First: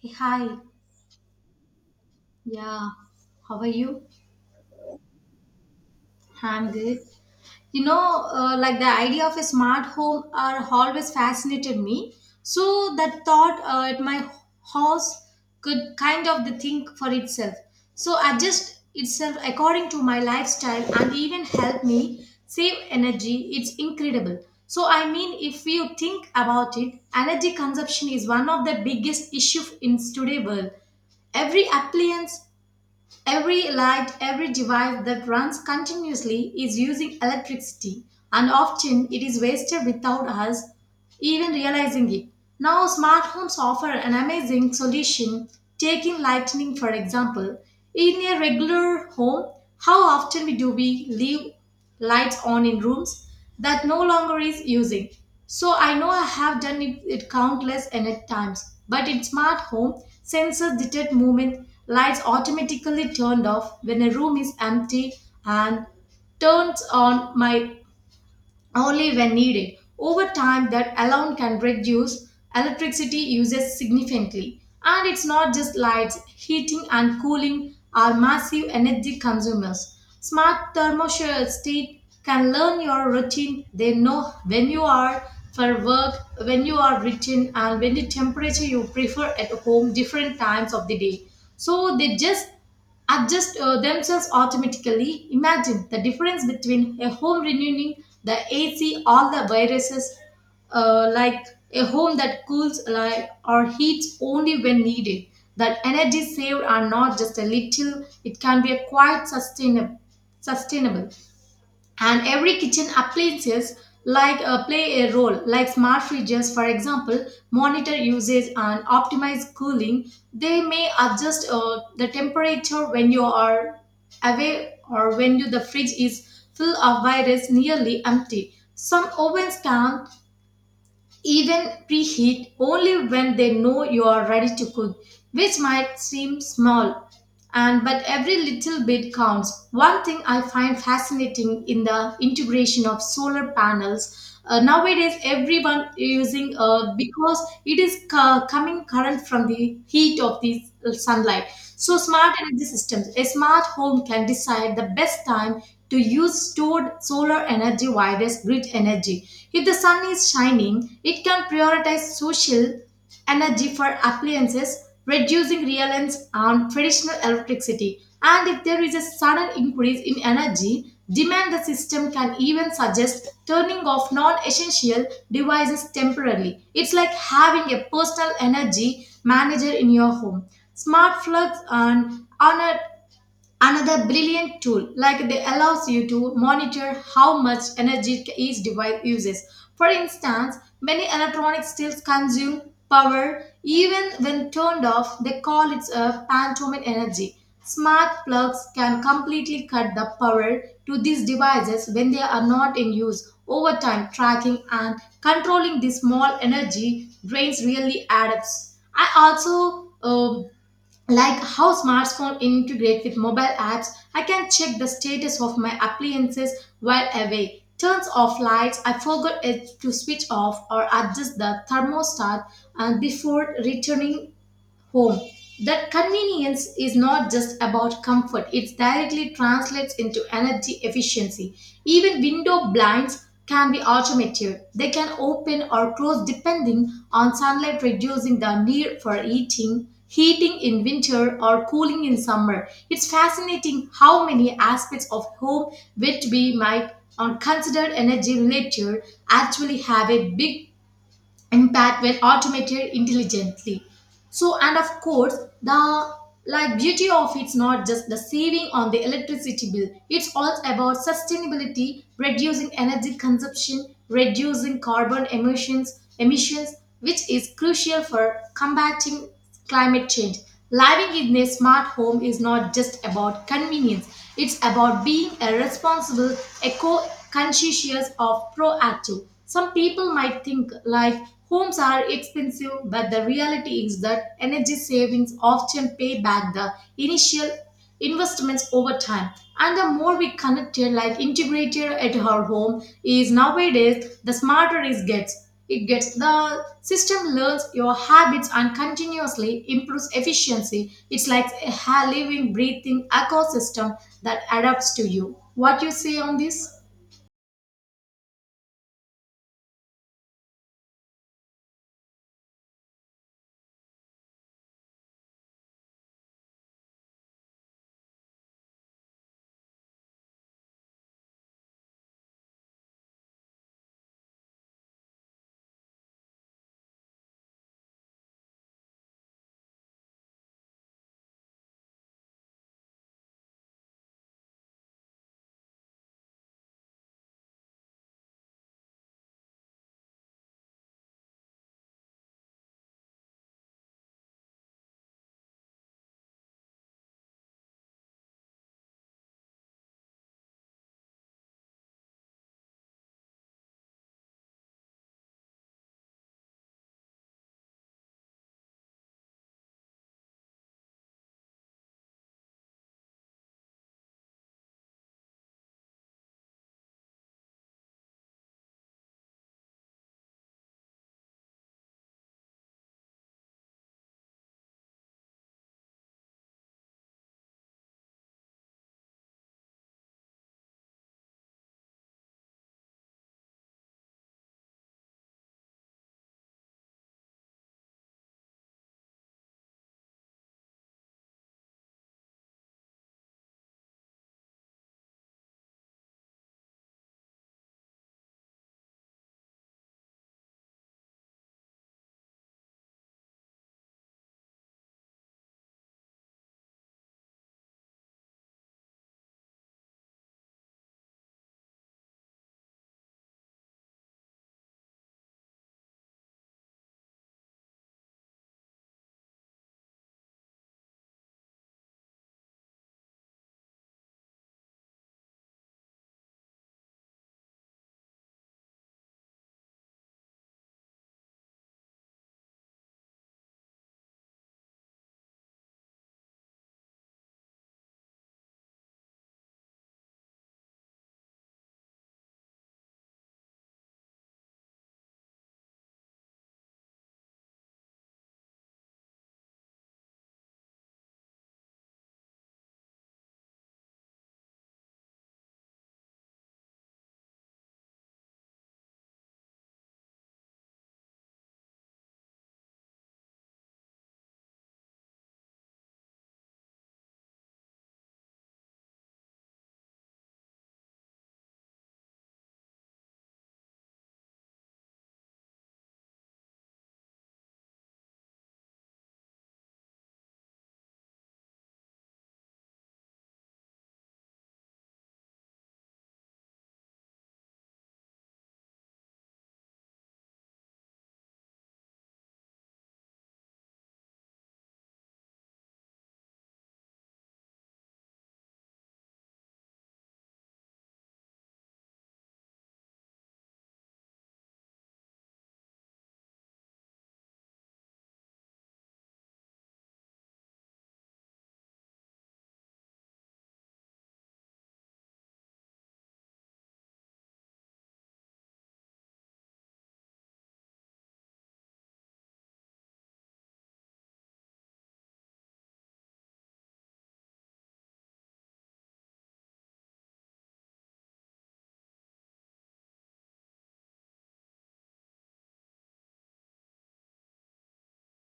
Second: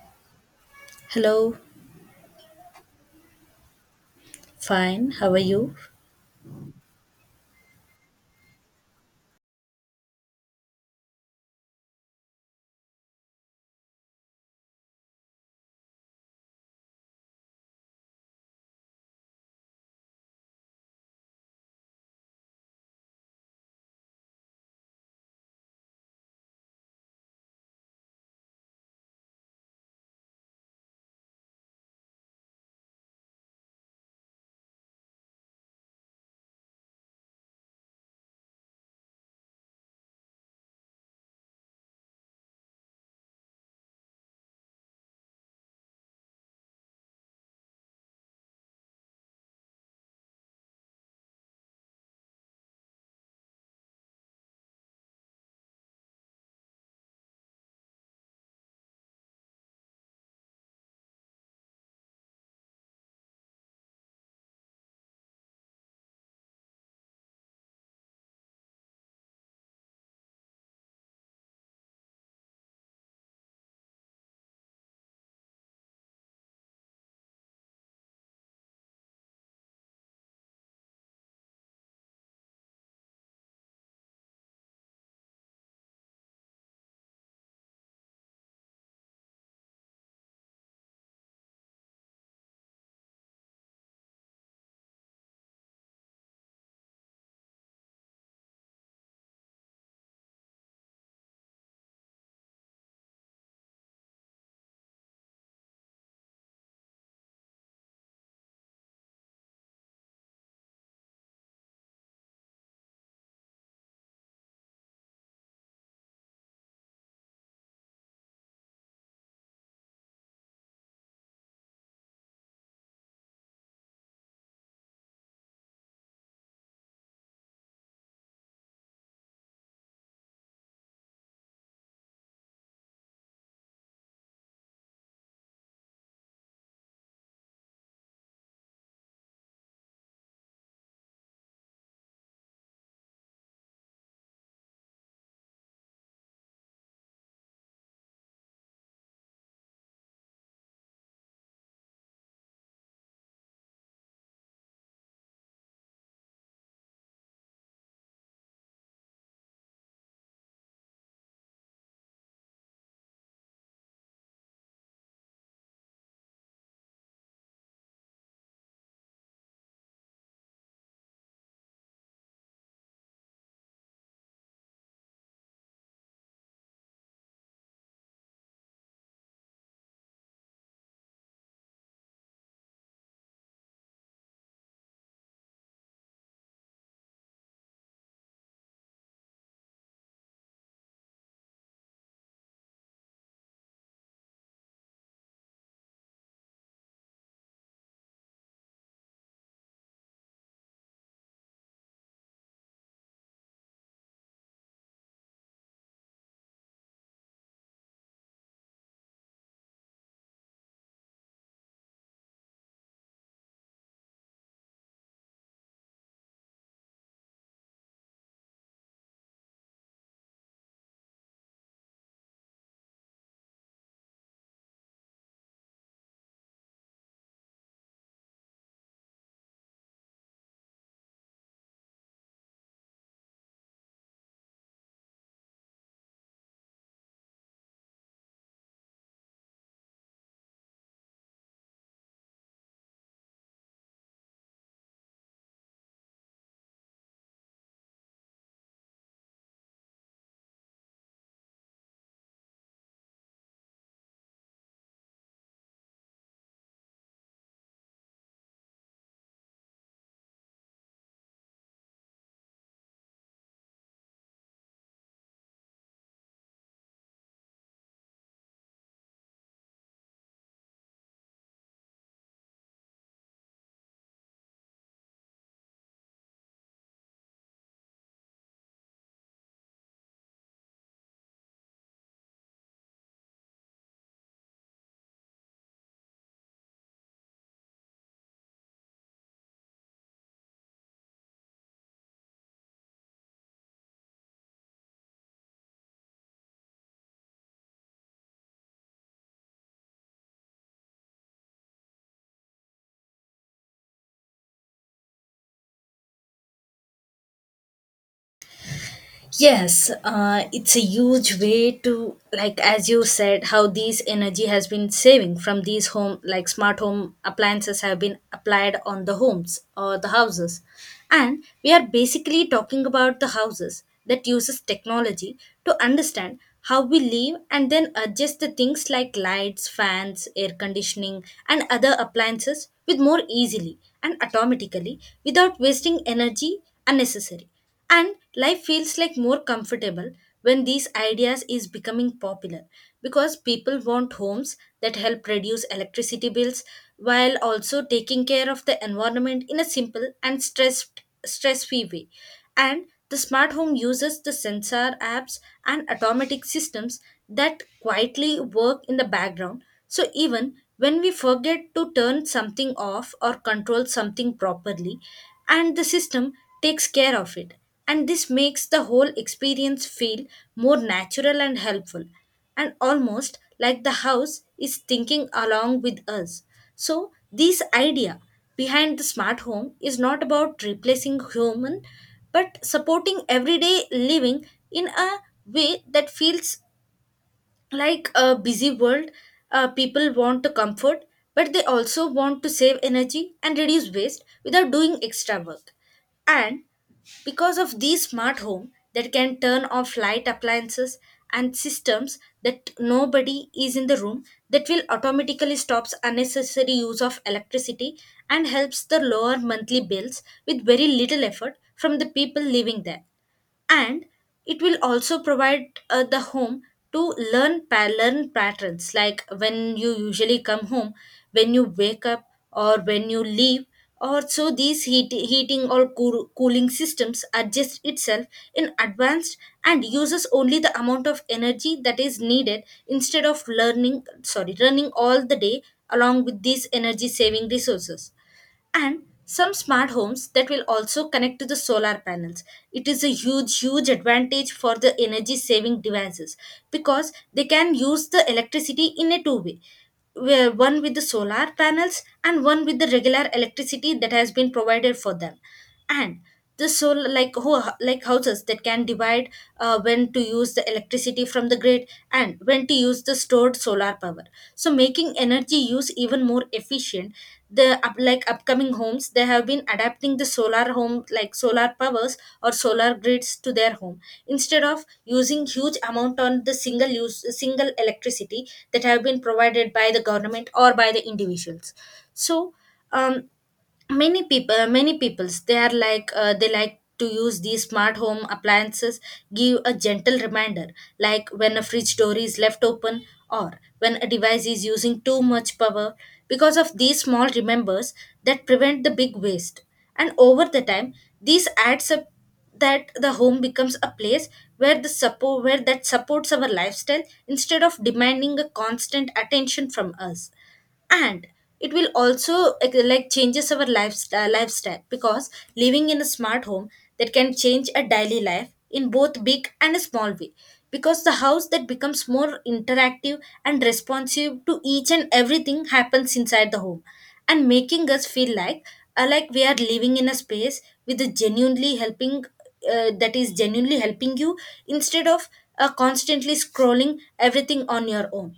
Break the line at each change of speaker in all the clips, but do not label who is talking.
Hey, hi.
Hello,
Yeah. How are you?
fine. How are you?
I'm good. Like the idea of a smart home are always fascinated me. So that thought at my house could kind of the think for itself. So adjust itself according to my lifestyle and even help me save energy. It's incredible. If you think about it, energy consumption is one of the biggest issue in today's world every appliance Every light, every device that runs continuously is using electricity, and often it is wasted without us even realizing it. Now, smart homes offer an amazing solution. Taking lighting, for example, in a regular home, how often we do we leave lights on in rooms that no longer is using? So I know I have done it countless and at times, but in smart home, sensors detect movement, lights automatically turned off when a room is empty and turns on my only when needed. Over time, that alone can reduce electricity uses significantly. And it's not just lights, heating and cooling are massive energy consumers. Smart thermostat can learn your routine. They know when you are for work, when you are written, and when the temperature you prefer at home, different times of the day. So they just adjust themselves automatically. Imagine the difference between a home renewing the AC, all the viruses, like a home that cools like, or heats only when needed. That energy saved are not just a little; it can be a quite sustainable. And every kitchen appliances like play a role like smart fridges, for example, monitor usage and optimize cooling. They may adjust the temperature when you are away or when the fridge is full of virus nearly empty. Some ovens can even preheat only when they know you are ready to cook, which might seem small, and but every little bit counts. One thing I find fascinating in the integration of solar panels, nowadays everyone using because it is coming current from the heat of the sunlight. So smart energy systems, a smart home can decide the best time to use stored solar energy via this grid energy. If the sun is shining, it can prioritize social energy for appliances, reducing reliance on traditional electricity. And if there is a sudden increase in energy demand, the system can even suggest turning off non essential devices temporarily. It's like having a personal energy manager in your home. Smart plugs and on another brilliant tool, like they allows you to monitor how much energy each device uses. For instance, many electronics still consume power even when turned off. They call it a phantom energy. Smart plugs can completely cut the power to these devices when they are not in use. Over time, tracking and controlling these small energy drains really adds. I also like how smartphone integrate with mobile apps. I can check the status of my appliances while away, turns off lights I forgot it to switch off, or adjust the thermostat and before returning home. That convenience is not just about comfort, it directly translates into energy efficiency. Even window blinds can be automated. They can open or close depending on sunlight, reducing the need for heating in winter or cooling in summer. It's fascinating how many aspects of home which we might on considered energy related actually have a big impact when automated intelligently. So and of course the like beauty of it's not just the saving on the electricity bill, it's all about sustainability, reducing energy consumption, reducing carbon emissions which is crucial for combating climate change. Living in a smart home is not just about convenience, it's about being a responsible, eco conscientious, or proactive. Some people might think like homes are expensive, but the reality is that energy savings often pay back the initial investments over time. And the more we connect your life integrated at our home is nowadays, the smarter it gets. It gets the system learns your habits and continuously improves efficiency. It's like a living, breathing ecosystem that adapts to you. What you say on this?
Yes, it's a huge way to, like as you said, how these energy has been saving from these home, like smart home appliances have been applied on the homes or the houses, and we are basically talking about the houses that uses technology to understand how we live and then adjust the things like lights, fans, air conditioning, and other appliances with more easily and automatically without wasting energy unnecessary. And life feels like more comfortable when these ideas is becoming popular because people want homes that help reduce electricity bills while also taking care of the environment in a simple and stress free way. And the smart home uses the sensor apps and automatic systems that quietly work in the background, so even when we forget to turn something off or control something properly, and the system takes care of it, and this makes the whole experience feel more natural and helpful, and almost like the house is thinking along with us. So this idea behind the smart home is not about replacing human but supporting everyday living in a way that feels like a busy world. People want to comfort, but they also want to save energy and reduce waste without doing extra work. And because of these smart home that can turn off light appliances and systems that nobody is in the room, that will automatically stops unnecessary use of electricity and helps the lower monthly bills with very little effort from the people living there. And it will also provide, the home to learn patterns like when you usually come home, when you wake up, or when you leave. Or so these heating or cooling systems adjust itself in advance and uses only the amount of energy that is needed instead of learning, sorry, running all the day along with these energy saving resources. And some smart homes that will also connect to the solar panels. It is a huge advantage for the energy saving devices because they can use the electricity in a two way, where one with the solar panels and one with the regular electricity that has been provided for them. And the solar, like houses that can divide, when to use the electricity from the grid and when to use the stored solar power, so making energy use even more efficient. The up, like upcoming homes, they have been adapting the solar home, like solar powers or solar grids to their home instead of using huge amount on the single use single electricity that have been provided by the government or by the individuals. So um, many peoples they are like, they like to use these smart home appliances, give a gentle reminder like when a fridge door is left open or when a device is using too much power. Because of these small remembers that prevent the big waste, and over the time these adds up, that the home becomes a place where the support, where that supports our lifestyle instead of demanding a constant attention from us. And it will also like, changes our lifestyle because living in a smart home that can change a daily life in both big and a small way, because the house that becomes more interactive and responsive to each and everything happens inside the home, and making us feel like, we are living in a space with a genuinely helping, that is genuinely helping you instead of, constantly scrolling everything on your own.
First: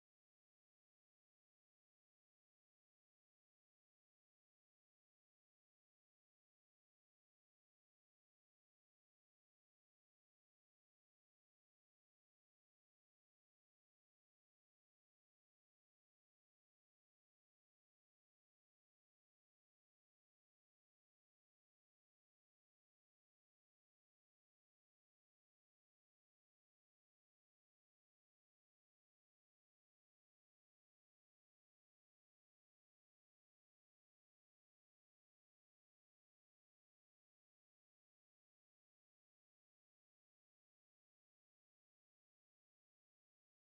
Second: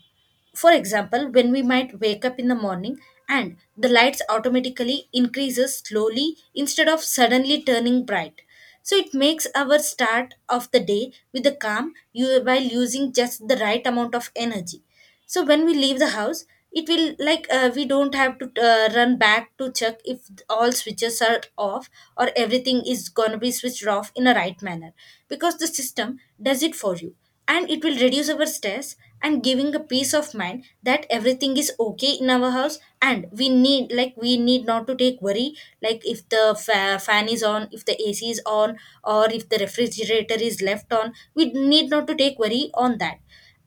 For example, when we might wake up in the morning and the lights automatically increases slowly instead of suddenly turning bright, so it makes our start of the day with a calm you while using just the right amount of energy. So when we leave the house, it will like, we don't have to, run back to check if all switches are off or everything is going to be switched off in a right manner, because the system does it for you, and it will reduce our stress and giving a peace of mind that everything is okay in our house, and we need not to take worry like if the fan is on, if the AC is on, or if the refrigerator is left on, we need not to take worry on that.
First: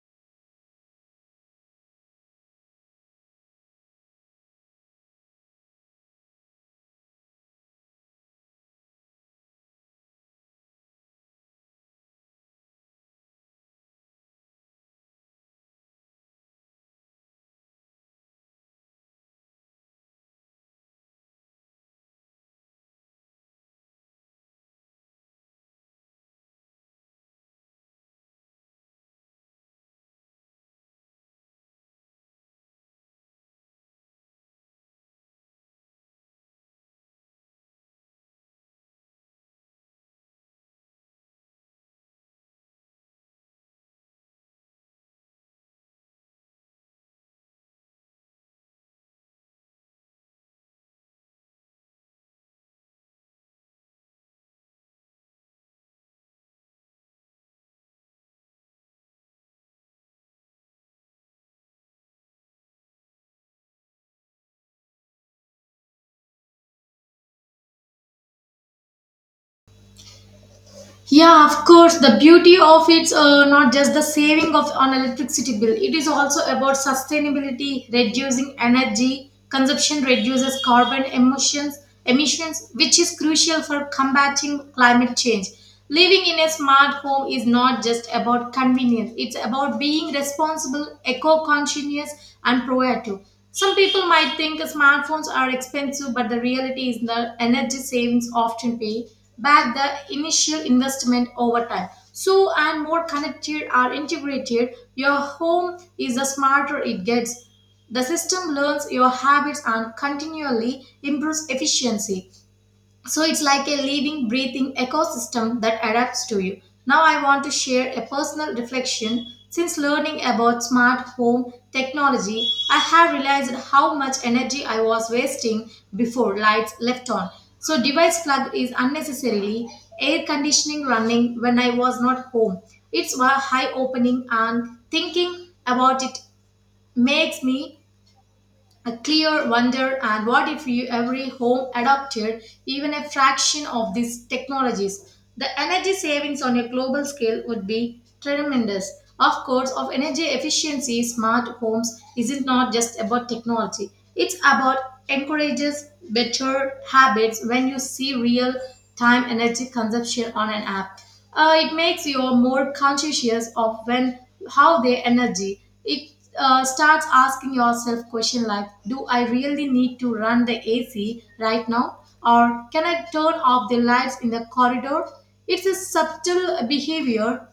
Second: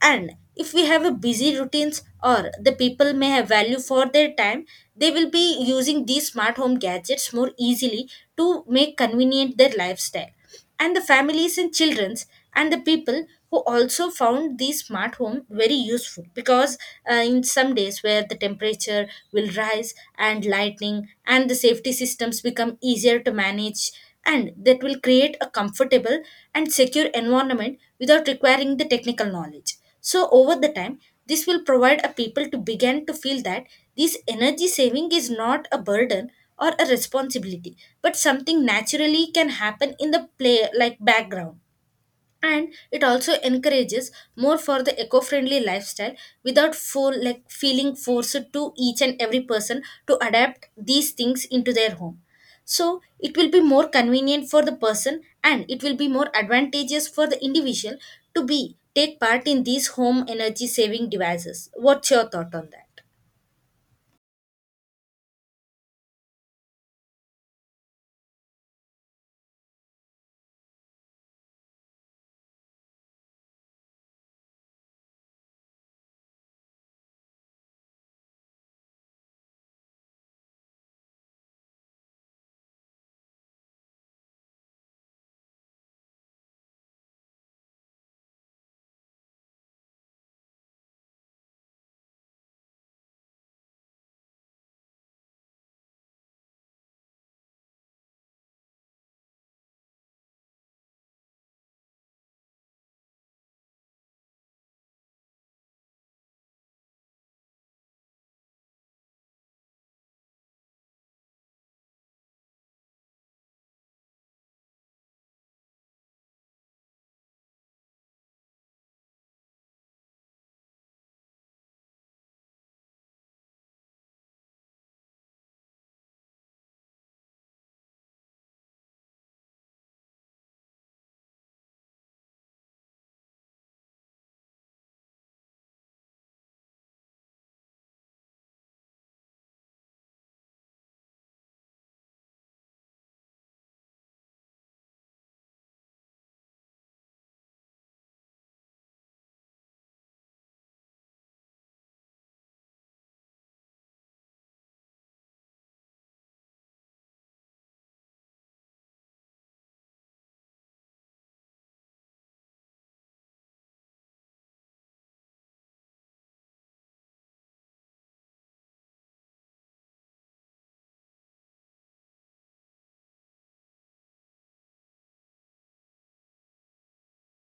And if we have a busy routines, or the people may have value for their time, they will be using these smart home gadgets more easily to make convenient their lifestyle. And the families and childrens and the people who also found these smart home very useful, because in some days where the temperature will rise, and lightning and the safety systems become easier to manage, and that will create a comfortable and secure environment without requiring the technical knowledge. So over the time, this will provide a people to begin to feel that this energy saving is not a burden or a responsibility, but something naturally can happen in the play like background. And it also encourages more for the eco-friendly lifestyle without for like feeling forced to each and every person to adapt these things into their home. So it will be more convenient for the person, and it will be more advantageous for the individual to be take part in these home energy saving devices. What's your thought on that?
Yeah, of course. The beauty of it's not just the saving of on electricity bill. It is also about sustainability, reducing energy consumption, reduces carbon emissions, which is crucial for combating climate change. Living in a smart home is not just about convenience. It's about being responsible, eco-conscious, and proactive. Some people might think smartphones are expensive, but the reality is the energy savings often pay back the initial investment over time. So, and more connected or integrated, your home is the smarter it gets. The system learns your habits and continually improves efficiency. So it's like a living, breathing ecosystem that adapts to you. Now I want to share a personal reflection. Since learning about smart home technology, I have realized how much energy I was wasting before, lights left on. So device plug is unnecessarily, air conditioning running when I was not home. It's a high opening, and thinking about it makes me a clear wonder. And what if you every home adopted even a fraction of these technologies, the energy savings on a global scale would be tremendous. Of course of energy efficiency, smart homes isn't not just about technology. It's about encourages better habits. When you see real time energy consumption on an app, it makes you more conscious of when how they energy. It starts asking yourself question like, do I really need to run the AC right now, or can I turn off the lights in the corridor? It's a subtle behavior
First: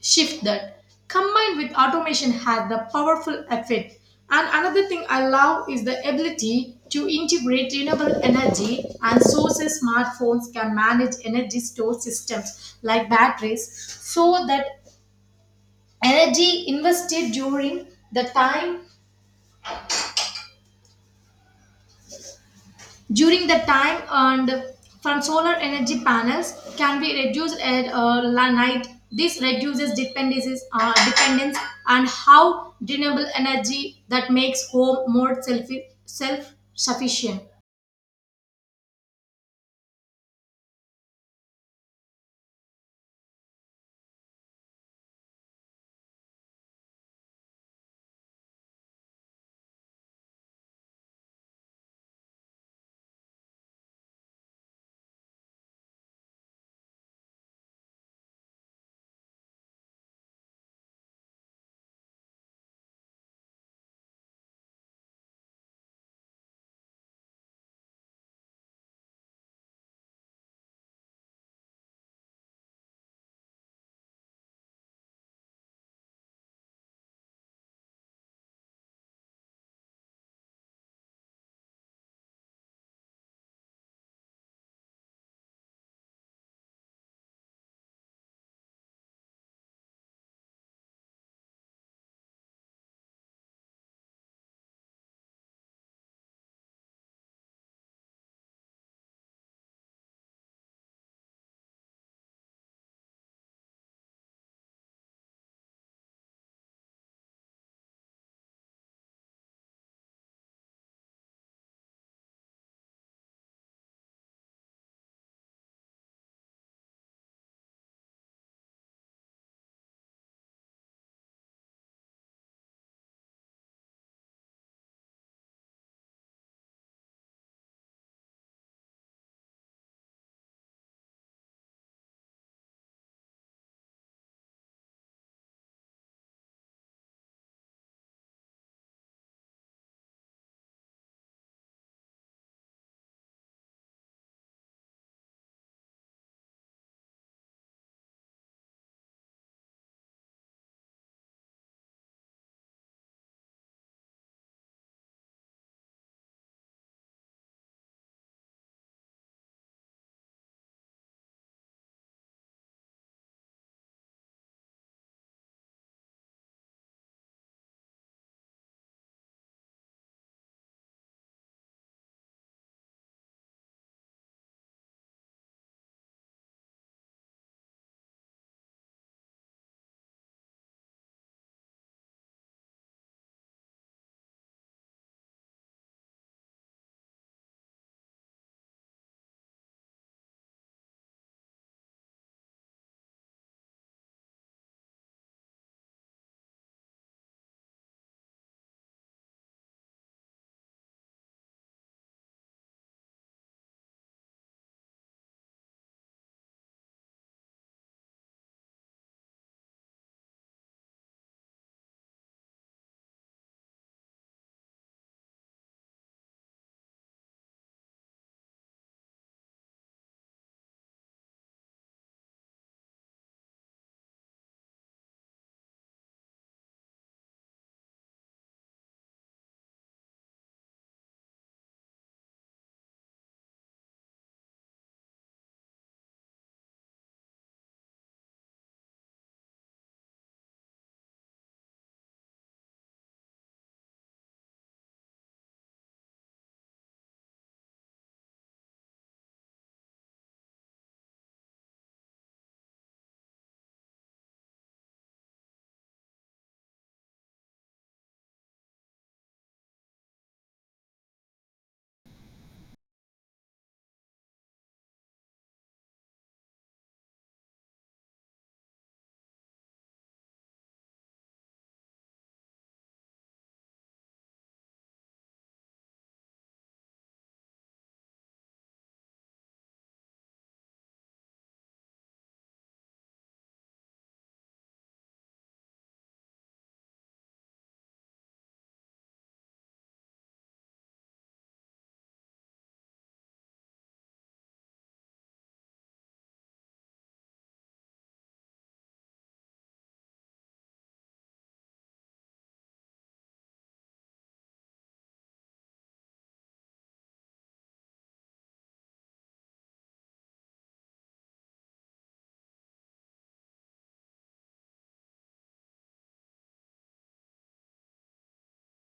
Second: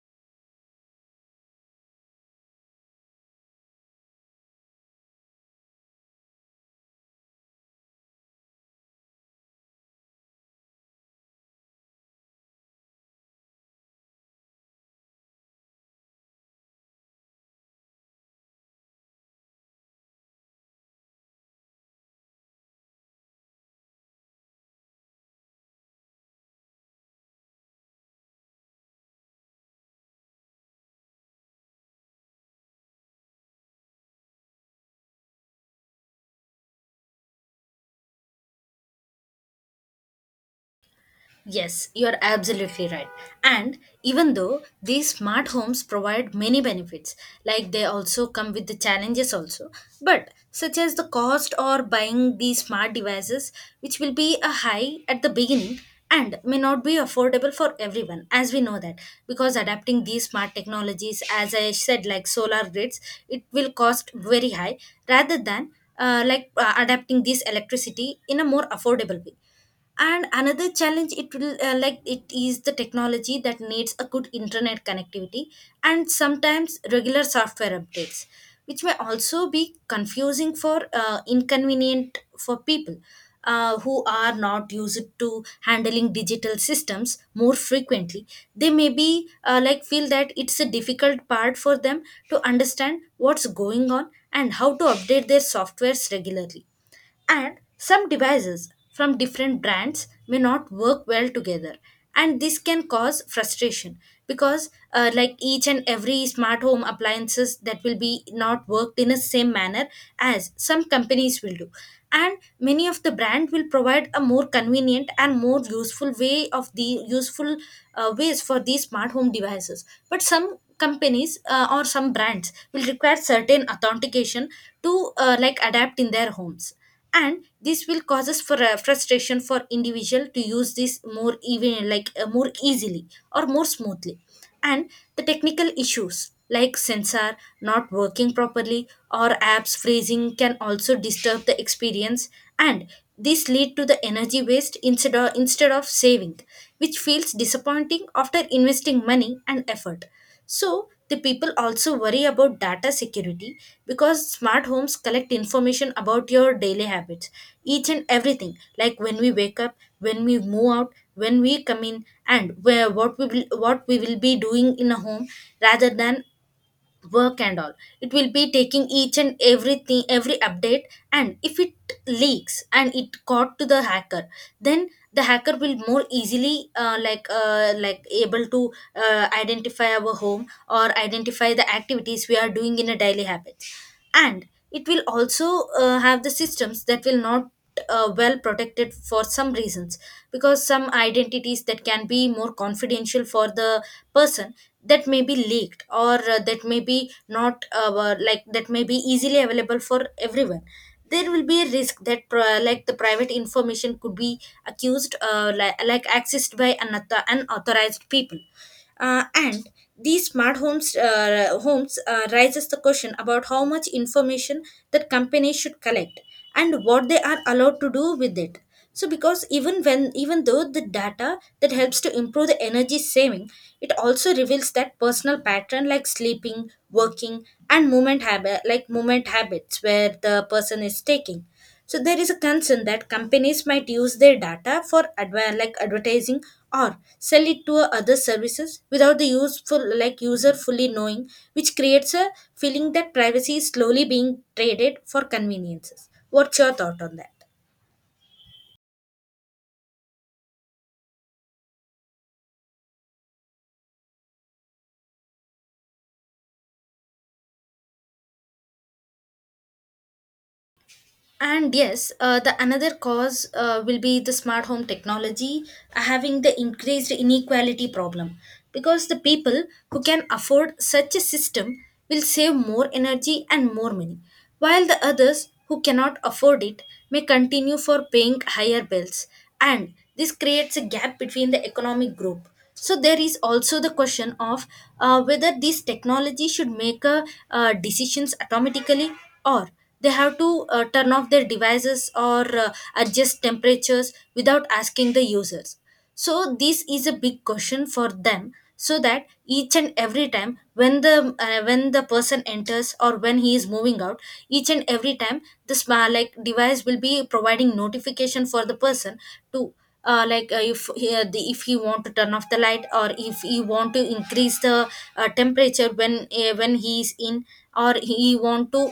shift that combined with automation had the powerful effect. And another thing I love is the ability to integrate renewable energy and sources. Smartphones can manage energy store systems like batteries so that energy invested the time During the time earned from solar energy panels can be reduced at night. This reduces dependence. And how renewable energy that makes home more self sufficient.
Yes, you're absolutely right. And even though these smart homes provide many benefits, like they also come with the challenges also, but such as the cost or buying these smart devices, which will be a high at the beginning and may not be affordable for everyone, as we know that. Because adapting these smart technologies, as I said, like solar grids, it will cost very high rather than, adapting this electricity in a more affordable way. And another challenge, it will it is the technology that needs a good internet connectivity and sometimes regular software updates, which may also be confusing for, inconvenient for people, who are not used to handling digital systems more frequently. They may be, feel that it's a difficult part for them to understand what's going on and how to update their softwares regularly. And some devices from different brands may not work well together, and this can cause frustration because, each and every smart home appliances that will be not worked in the same manner as some companies will do. And many of the brand will provide a more convenient and more useful way of the useful, ways for these smart home devices. But some companies, or some brands will require certain authentication to, adapt in their homes, and this will causes for a frustration for individual to use this more even like, more easily or more smoothly. And the technical issues like sensor not working properly or apps freezing can also disturb the experience, and this lead to the energy waste instead of saving, which feels disappointing after investing money and effort. So the people also worry about data security because smart homes collect information about your daily habits, each and everything, like when we wake up, when we move out, when we come in, and where what we will be doing in a home rather than work and all. It will be taking each and everything, every update. And if it leaks and it caught to the hacker, then the hacker will more easily, able to, identify our home or identify the activities we are doing in a daily habit. And it will also, have the systems that will not, well protected for some reasons, because some identities that can be more confidential for the person, that may be leaked or, that may be not like that may be easily available for everyone. There will be a risk that, the private information could be accused, accessed by another unauthorized people. And these smart homes raises the question about how much information that companies should collect and what they are allowed to do with it. So because even when, even though the data that helps to improve the energy saving, it also reveals that personal pattern like sleeping, working, and movement habits where the person is taking. So there is a concern that companies might use their data for advertising or sell it to other services without the useful like user fully knowing, which creates a feeling that privacy is slowly being traded for conveniences. What's your thought on that? And yes, the another cause will be the smart home technology having the increased inequality problem because the people who can afford such a system will save more energy and more money, while the others who cannot afford it may continue for paying higher bills. And this creates a gap between the economic group. So there is also the question of whether this technology should make decisions automatically or they have to turn off their devices or adjust temperatures without asking the users, so this is a big question for them, so that each and every time when the person enters or when he is moving out. Each and every time this like device will be providing notification for the person to if if he want to turn off the light, or if he want to increase the temperature when he is in, or he want to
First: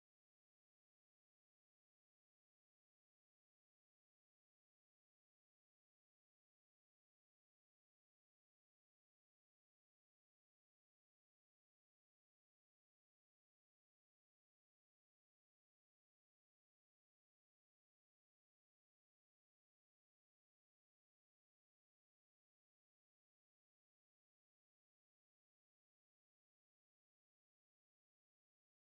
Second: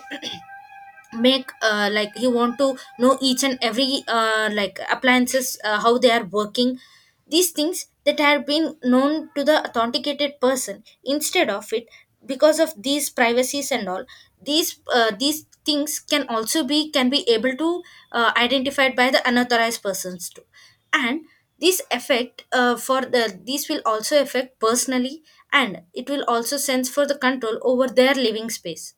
make like he want to know each and every like appliances how they are working. These things that have been known to the authenticated person instead of it, because of these privacies and all, these things can also be can be able to identified by the unauthorized persons too. And this effect for the this will also affect personally, and it will also sense for the control over their living space.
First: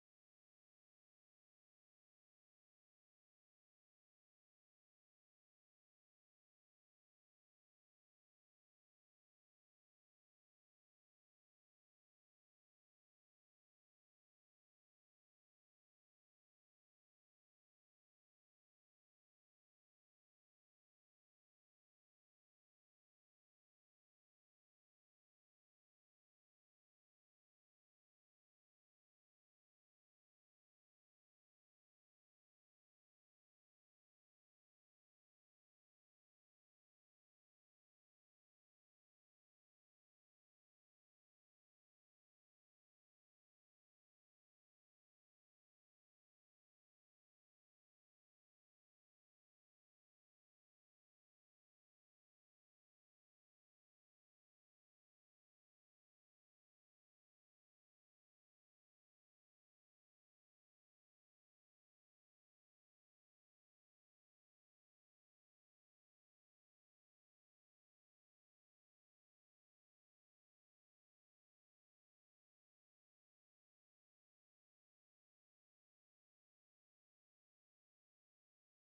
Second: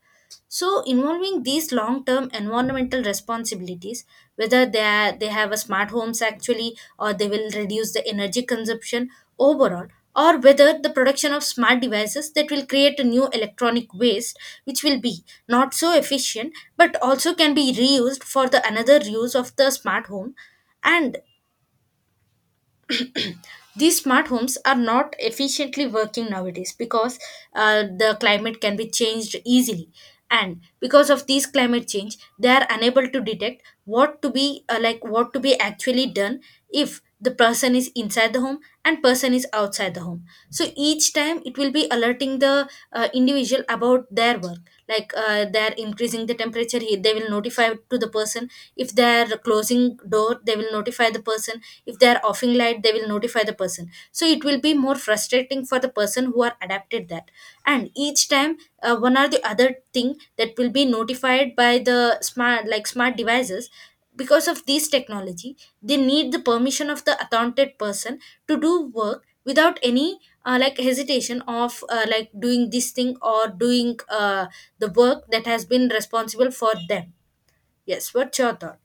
So involving these long-term environmental responsibilities, whether they have a smart homes actually, or they will reduce the energy consumption overall, or whether the production of smart devices that will create a new electronic waste, which will be not so efficient, but also can be reused for the another use of the smart home. And these smart homes are not efficiently working nowadays because the climate can be changed easily, and because of these climate change they are unable to detect what to be like what to be actually done if the person is inside the home and person is outside the home. So each time it will be alerting the individual about their work, like they're increasing the they will notify to the person. If they're closing door, they will notify the person. If they're offing light, they will notify the person. So it will be more frustrating for the person who are adapted that. And each time one or the other thing that will be notified by the smart devices. Because of this technology, they need the permission of the accounted person to do work without any like hesitation of like doing this thing or doing the work that has been responsible for them. Yes, what's your thought?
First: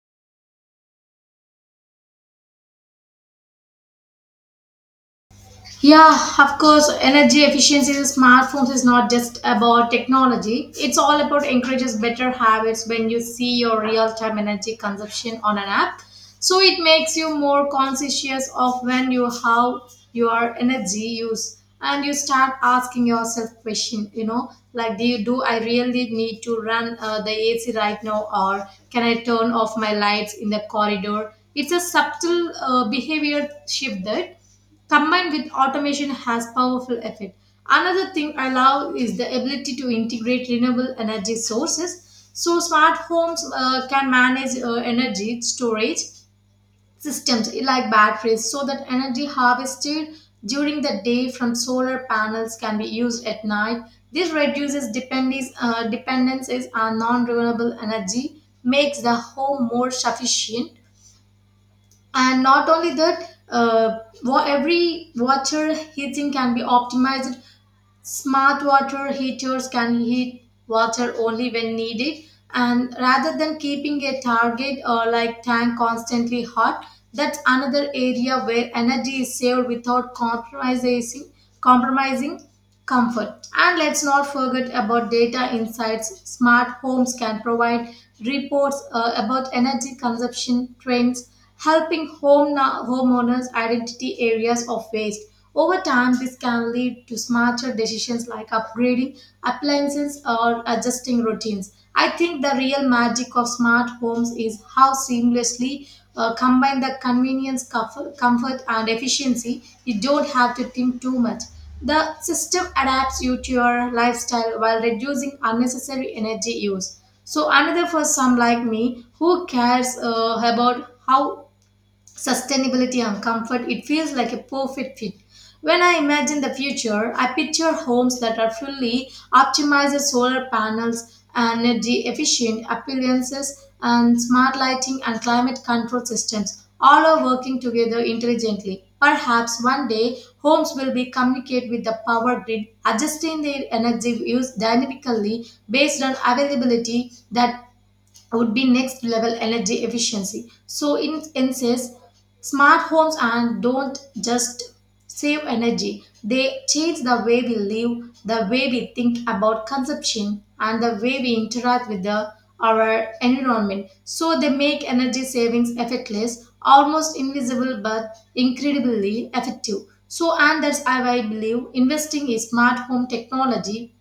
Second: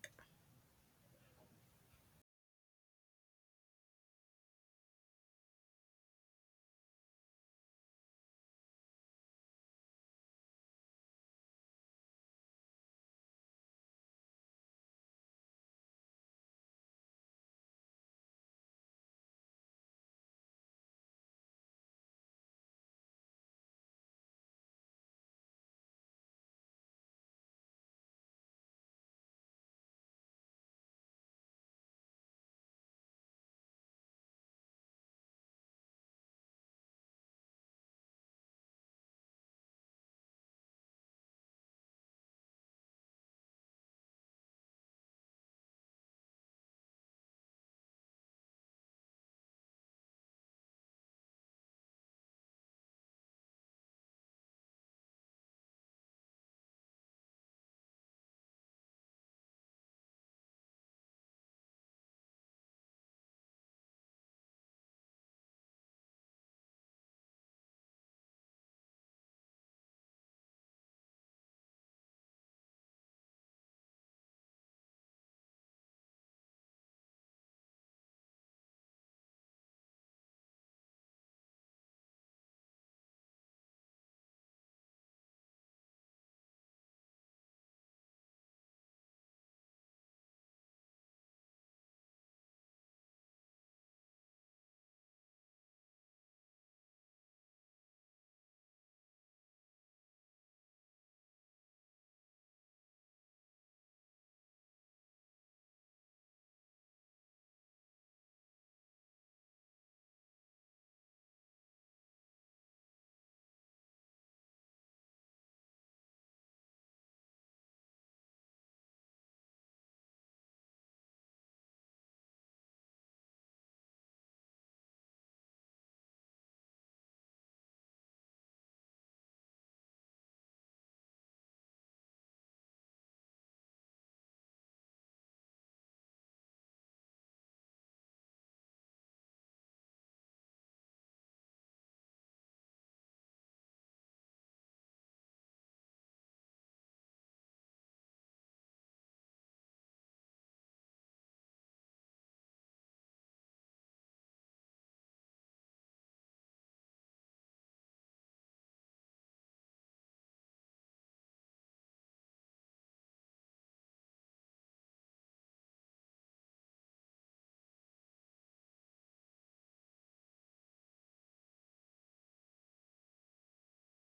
Yeah, of course, energy efficiency in smartphones is not just about technology. It's all about encourages better habits when you see your real-time energy consumption on an app. So it makes you more conscious of when you how your energy use. And you start asking yourself question, you know, like do you, do I really need to run the AC right now, or can I turn off my lights in the corridor? It's a subtle behavior shift that combined with automation has powerful effect. Another thing I love is the ability to integrate renewable energy sources. So smart homes can manage energy storage systems like batteries, so that energy harvested during the day from solar panels can be used at night. This reduces dependencies on non-renewable energy, makes the home more sufficient. And not only that, every watcher heating can be optimized. Smart water heaters can heat water only when needed, and rather than keeping a target or like tank constantly hot, that's another area where energy is saved without compromising comfort. And let's not forget about data insights. Smart homes can provide reports about energy consumption trends, helping homeowners identity areas of waste. Over time, this can lead to smarter decisions like upgrading appliances or adjusting routines. I think the real magic of smart homes is how seamlessly combine the convenience, comfort, and efficiency. You don't have to think too much. The system adapts you to your lifestyle while reducing unnecessary energy use. So another for some like me who cares about how sustainability and comfort, it feels like a perfect fit. When I imagine the future, I picture homes that are fully optimized with solar panels, energy efficient appliances, and smart lighting and climate control systems. All are working together intelligently. Perhaps one day homes will be communicate with the power grid, adjusting their energy use dynamically based on availability. That would be next level energy efficiency. So in essence, smart homes and don't just save energy. They change the way we live, the way we think about consumption, and the way we interact with the our environment. So they make energy savings effortless, almost invisible but incredibly effective. So and that's why I believe investing in smart home technology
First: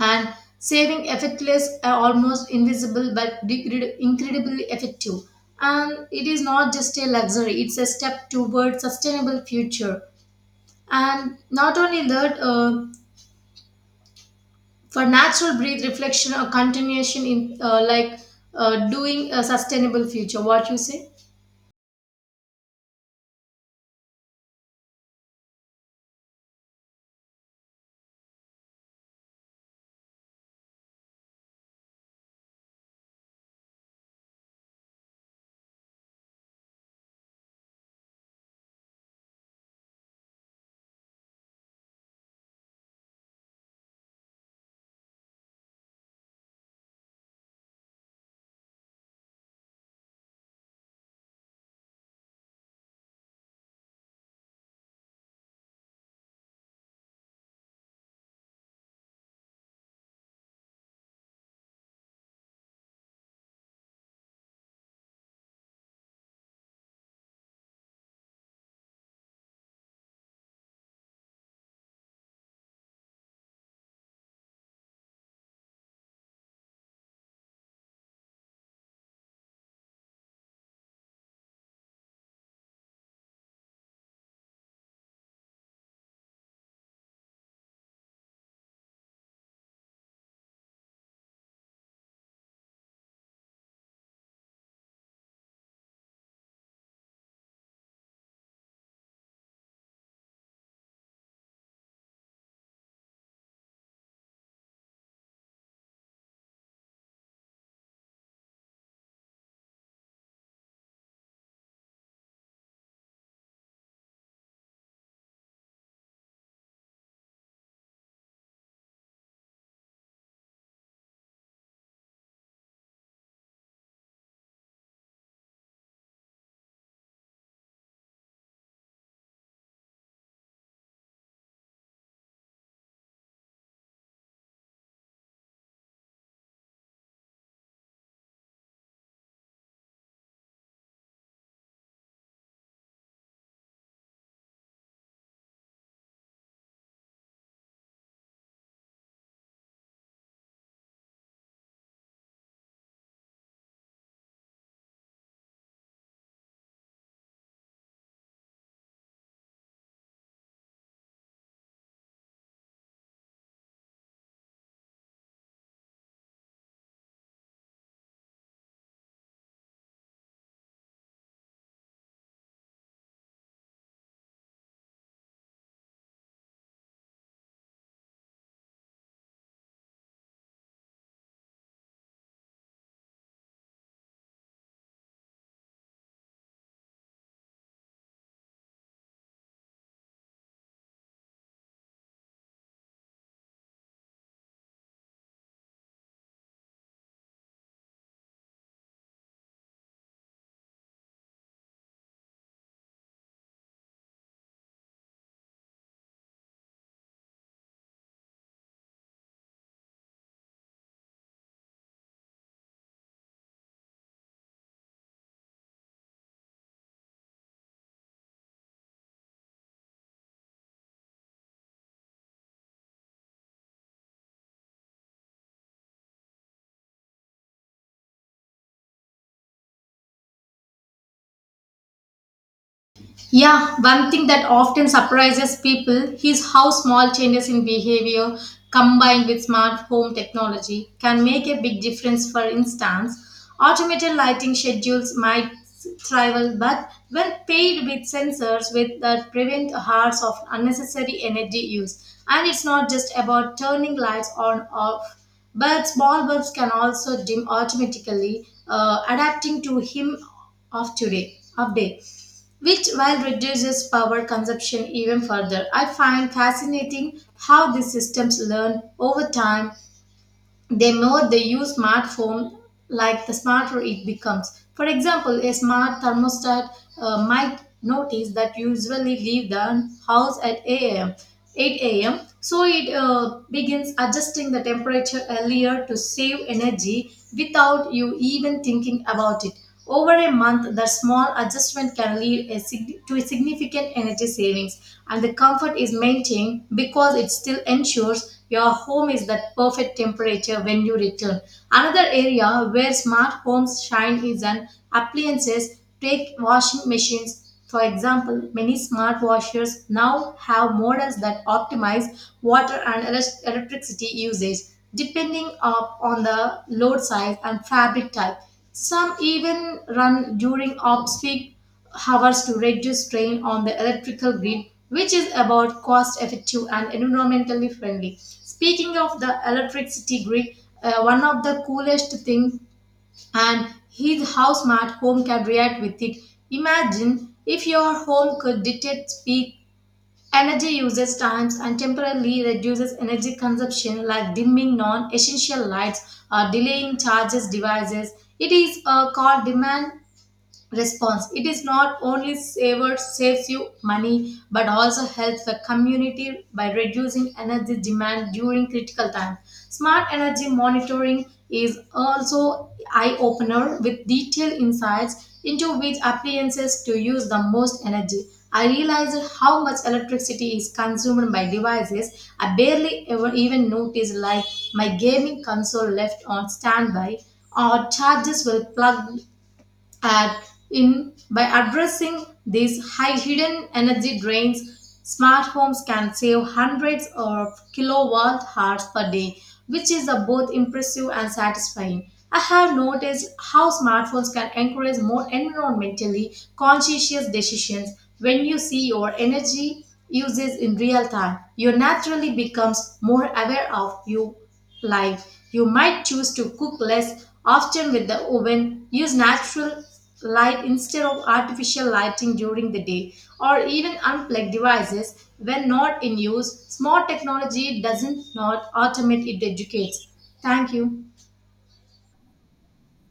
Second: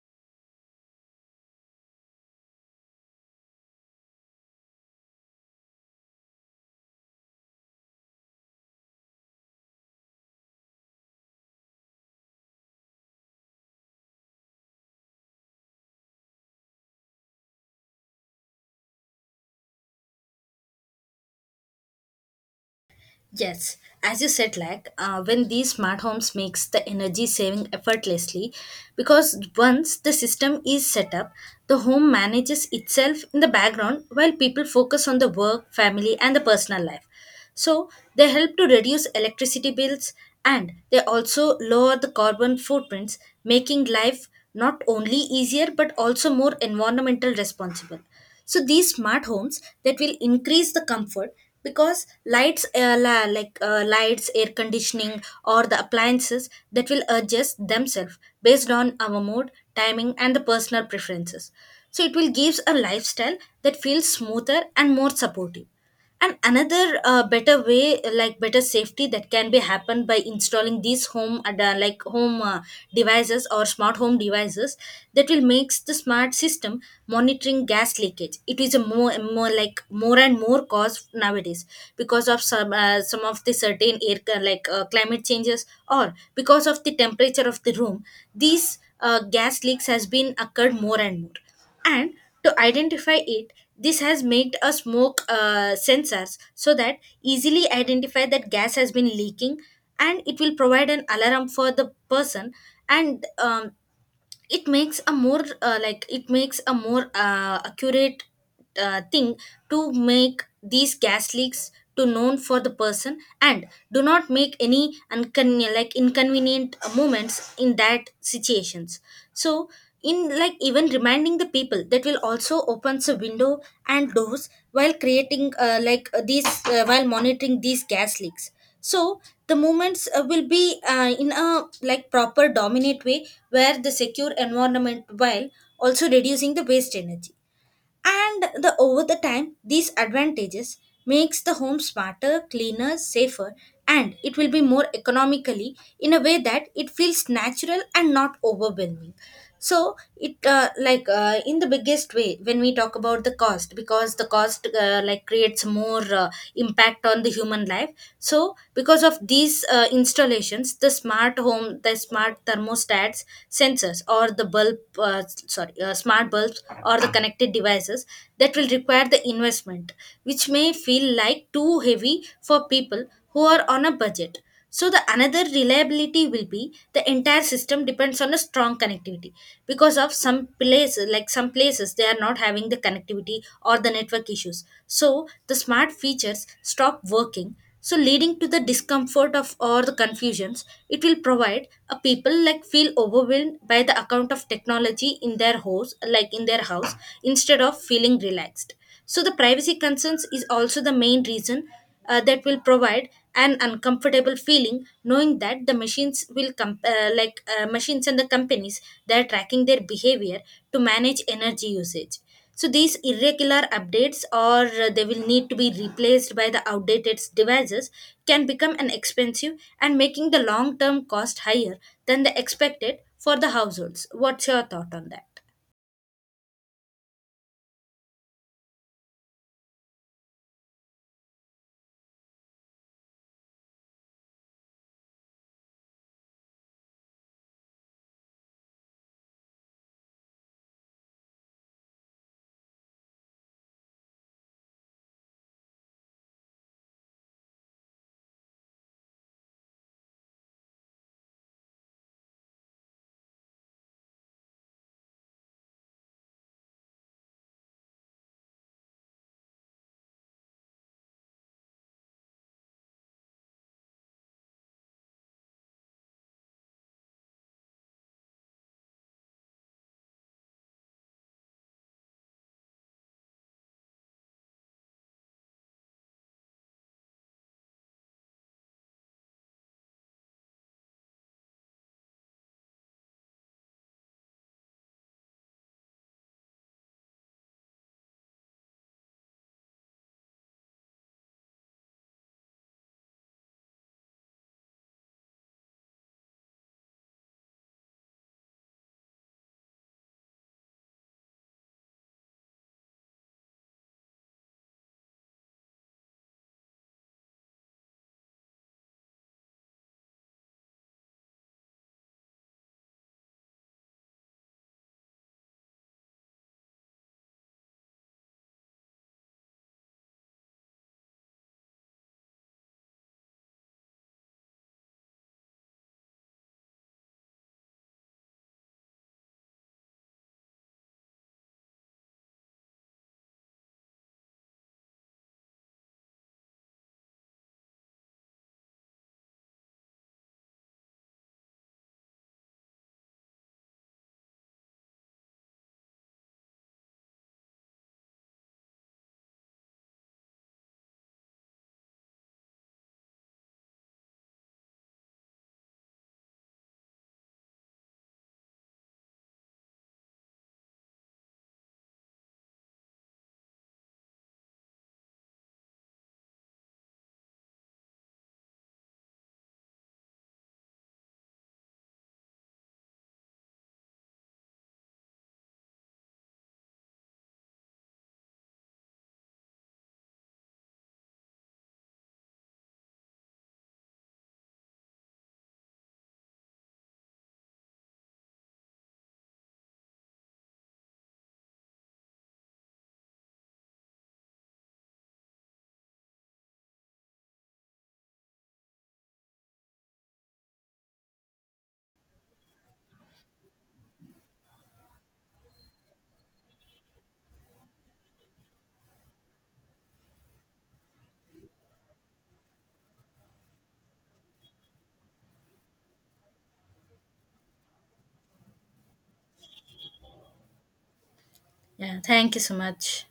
and saving effortless are almost invisible but incredibly effective. And it is not just a luxury, it's a step toward sustainable future. And not only that, for natural breathe reflection or continuation in doing a sustainable future, what you say?
Yes, as you said, like when these smart homes makes the energy saving effortlessly, because once the system is set up, the home manages itself in the background while people focus on the work, family, and the personal life. So they help to reduce electricity bills, and they also lower the carbon footprints, making life not only easier but also more environmental responsible. So these smart homes that will increase the comfort, because lights lights, air conditioning, or the appliances that will adjust themselves based on our mood, timing, and the personal preferences. So it will gives a lifestyle that feels smoother and more supportive. And another better way, like better safety, that can be happened by installing these home ad- like home devices or smart home devices, that will makes the smart system monitoring gas leakage. It is a more and more cause nowadays, because of some of the certain air c- like climate changes, or because of the temperature of the room, these gas leaks has been occurred more and more. And to identify it, this has made a smoke sensors, so that easily identify that gas has been leaking, and it will provide an alarm for the person. And it makes a more like it makes a more accurate thing to make these gas leaks to known for the person and do not make any inconvenient moments in that situations. So, in like, even reminding the people that will also opens the window and doors, while creating like these while monitoring these gas leaks. So the movements will be in a like proper dominant way where the secure environment, while also reducing the waste energy. And the over the time, these advantages makes the home smarter, cleaner, safer, and it will be more economically in a way that it feels natural and not overwhelming. So it like in the biggest way when we talk about the cost, because the cost like creates more impact on the human life. So because of these installations, the smart thermostats, sensors, or the bulb sorry smart bulbs, or the connected devices that will require the investment, which may feel like too heavy for people who are on a budget. So the another reliability will be the entire system depends on a strong connectivity, because of some places they are not having the connectivity or the network issues. So the smart features stop working, so leading to the discomfort of or the confusions, it will provide a people like feel overwhelmed by the account of technology in their house instead of feeling relaxed. So the privacy concerns is also the main reason that will provide an uncomfortable feeling knowing that the machines and the companies, they are tracking their behavior to manage energy usage. So these irregular updates, or they will need to be replaced by the outdated devices, can become an expensive and making the long term cost higher than the expected for the households. What's your thought on that?
Yeah, one thing that often surprises people is how small changes in behavior combined with smart home technology can make a big difference. For instance, automated lighting schedules might thrive, but when paired with sensors with that prevent hours of unnecessary energy use. And it's not just about turning lights on off, but small bulbs can also dim automatically, adapting to him of today of day which while reduces power consumption even further. I find fascinating how these systems learn over time. The more they use smartphone, like the smarter it becomes. For example, a smart thermostat might notice that you usually leave the house at 8 a.m. So it begins adjusting the temperature earlier to save energy without you even thinking about it. Over a month, that small adjustment can lead a to a significant energy savings, and the comfort is maintained because it still ensures your home is that perfect temperature when you return. Another area where smart homes shine is on appliances. Take washing machines, for example, many smart washers now have models that optimize water and electricity usage depending up on the load size and fabric type. Some even run during off-peak hours to reduce strain on the electrical grid, which is about cost-effective and environmentally friendly. Speaking of the electricity grid, one of the coolest things and is how smart home can react with it. Imagine if your home could detect peak energy uses times and temporarily reduces energy consumption like dimming non-essential lights or delaying charges devices. It is called demand response. It is not only saver saves you money but also helps the community by reducing energy demand during critical time. Smart energy monitoring is also eye opener with detailed insights into which appliances to use the most energy. I realized how much electricity is consumed by devices I barely ever even noticed, like my gaming console left on standby or charges will plug at in. By addressing these high hidden energy drains, smart homes can save hundreds of kilowatt hours per day, which is a both impressive and satisfying. I have noticed how smartphones can encourage more environmentally conscious decisions. When you see your energy uses in real time, you naturally becomes more aware of you life. You might choose to cook less often with the oven, use natural light instead of artificial lighting during the day, or even unplug devices when not in use. Smart technology doesn't not automate, it educates. Thank you.
Yeah, thank you so much.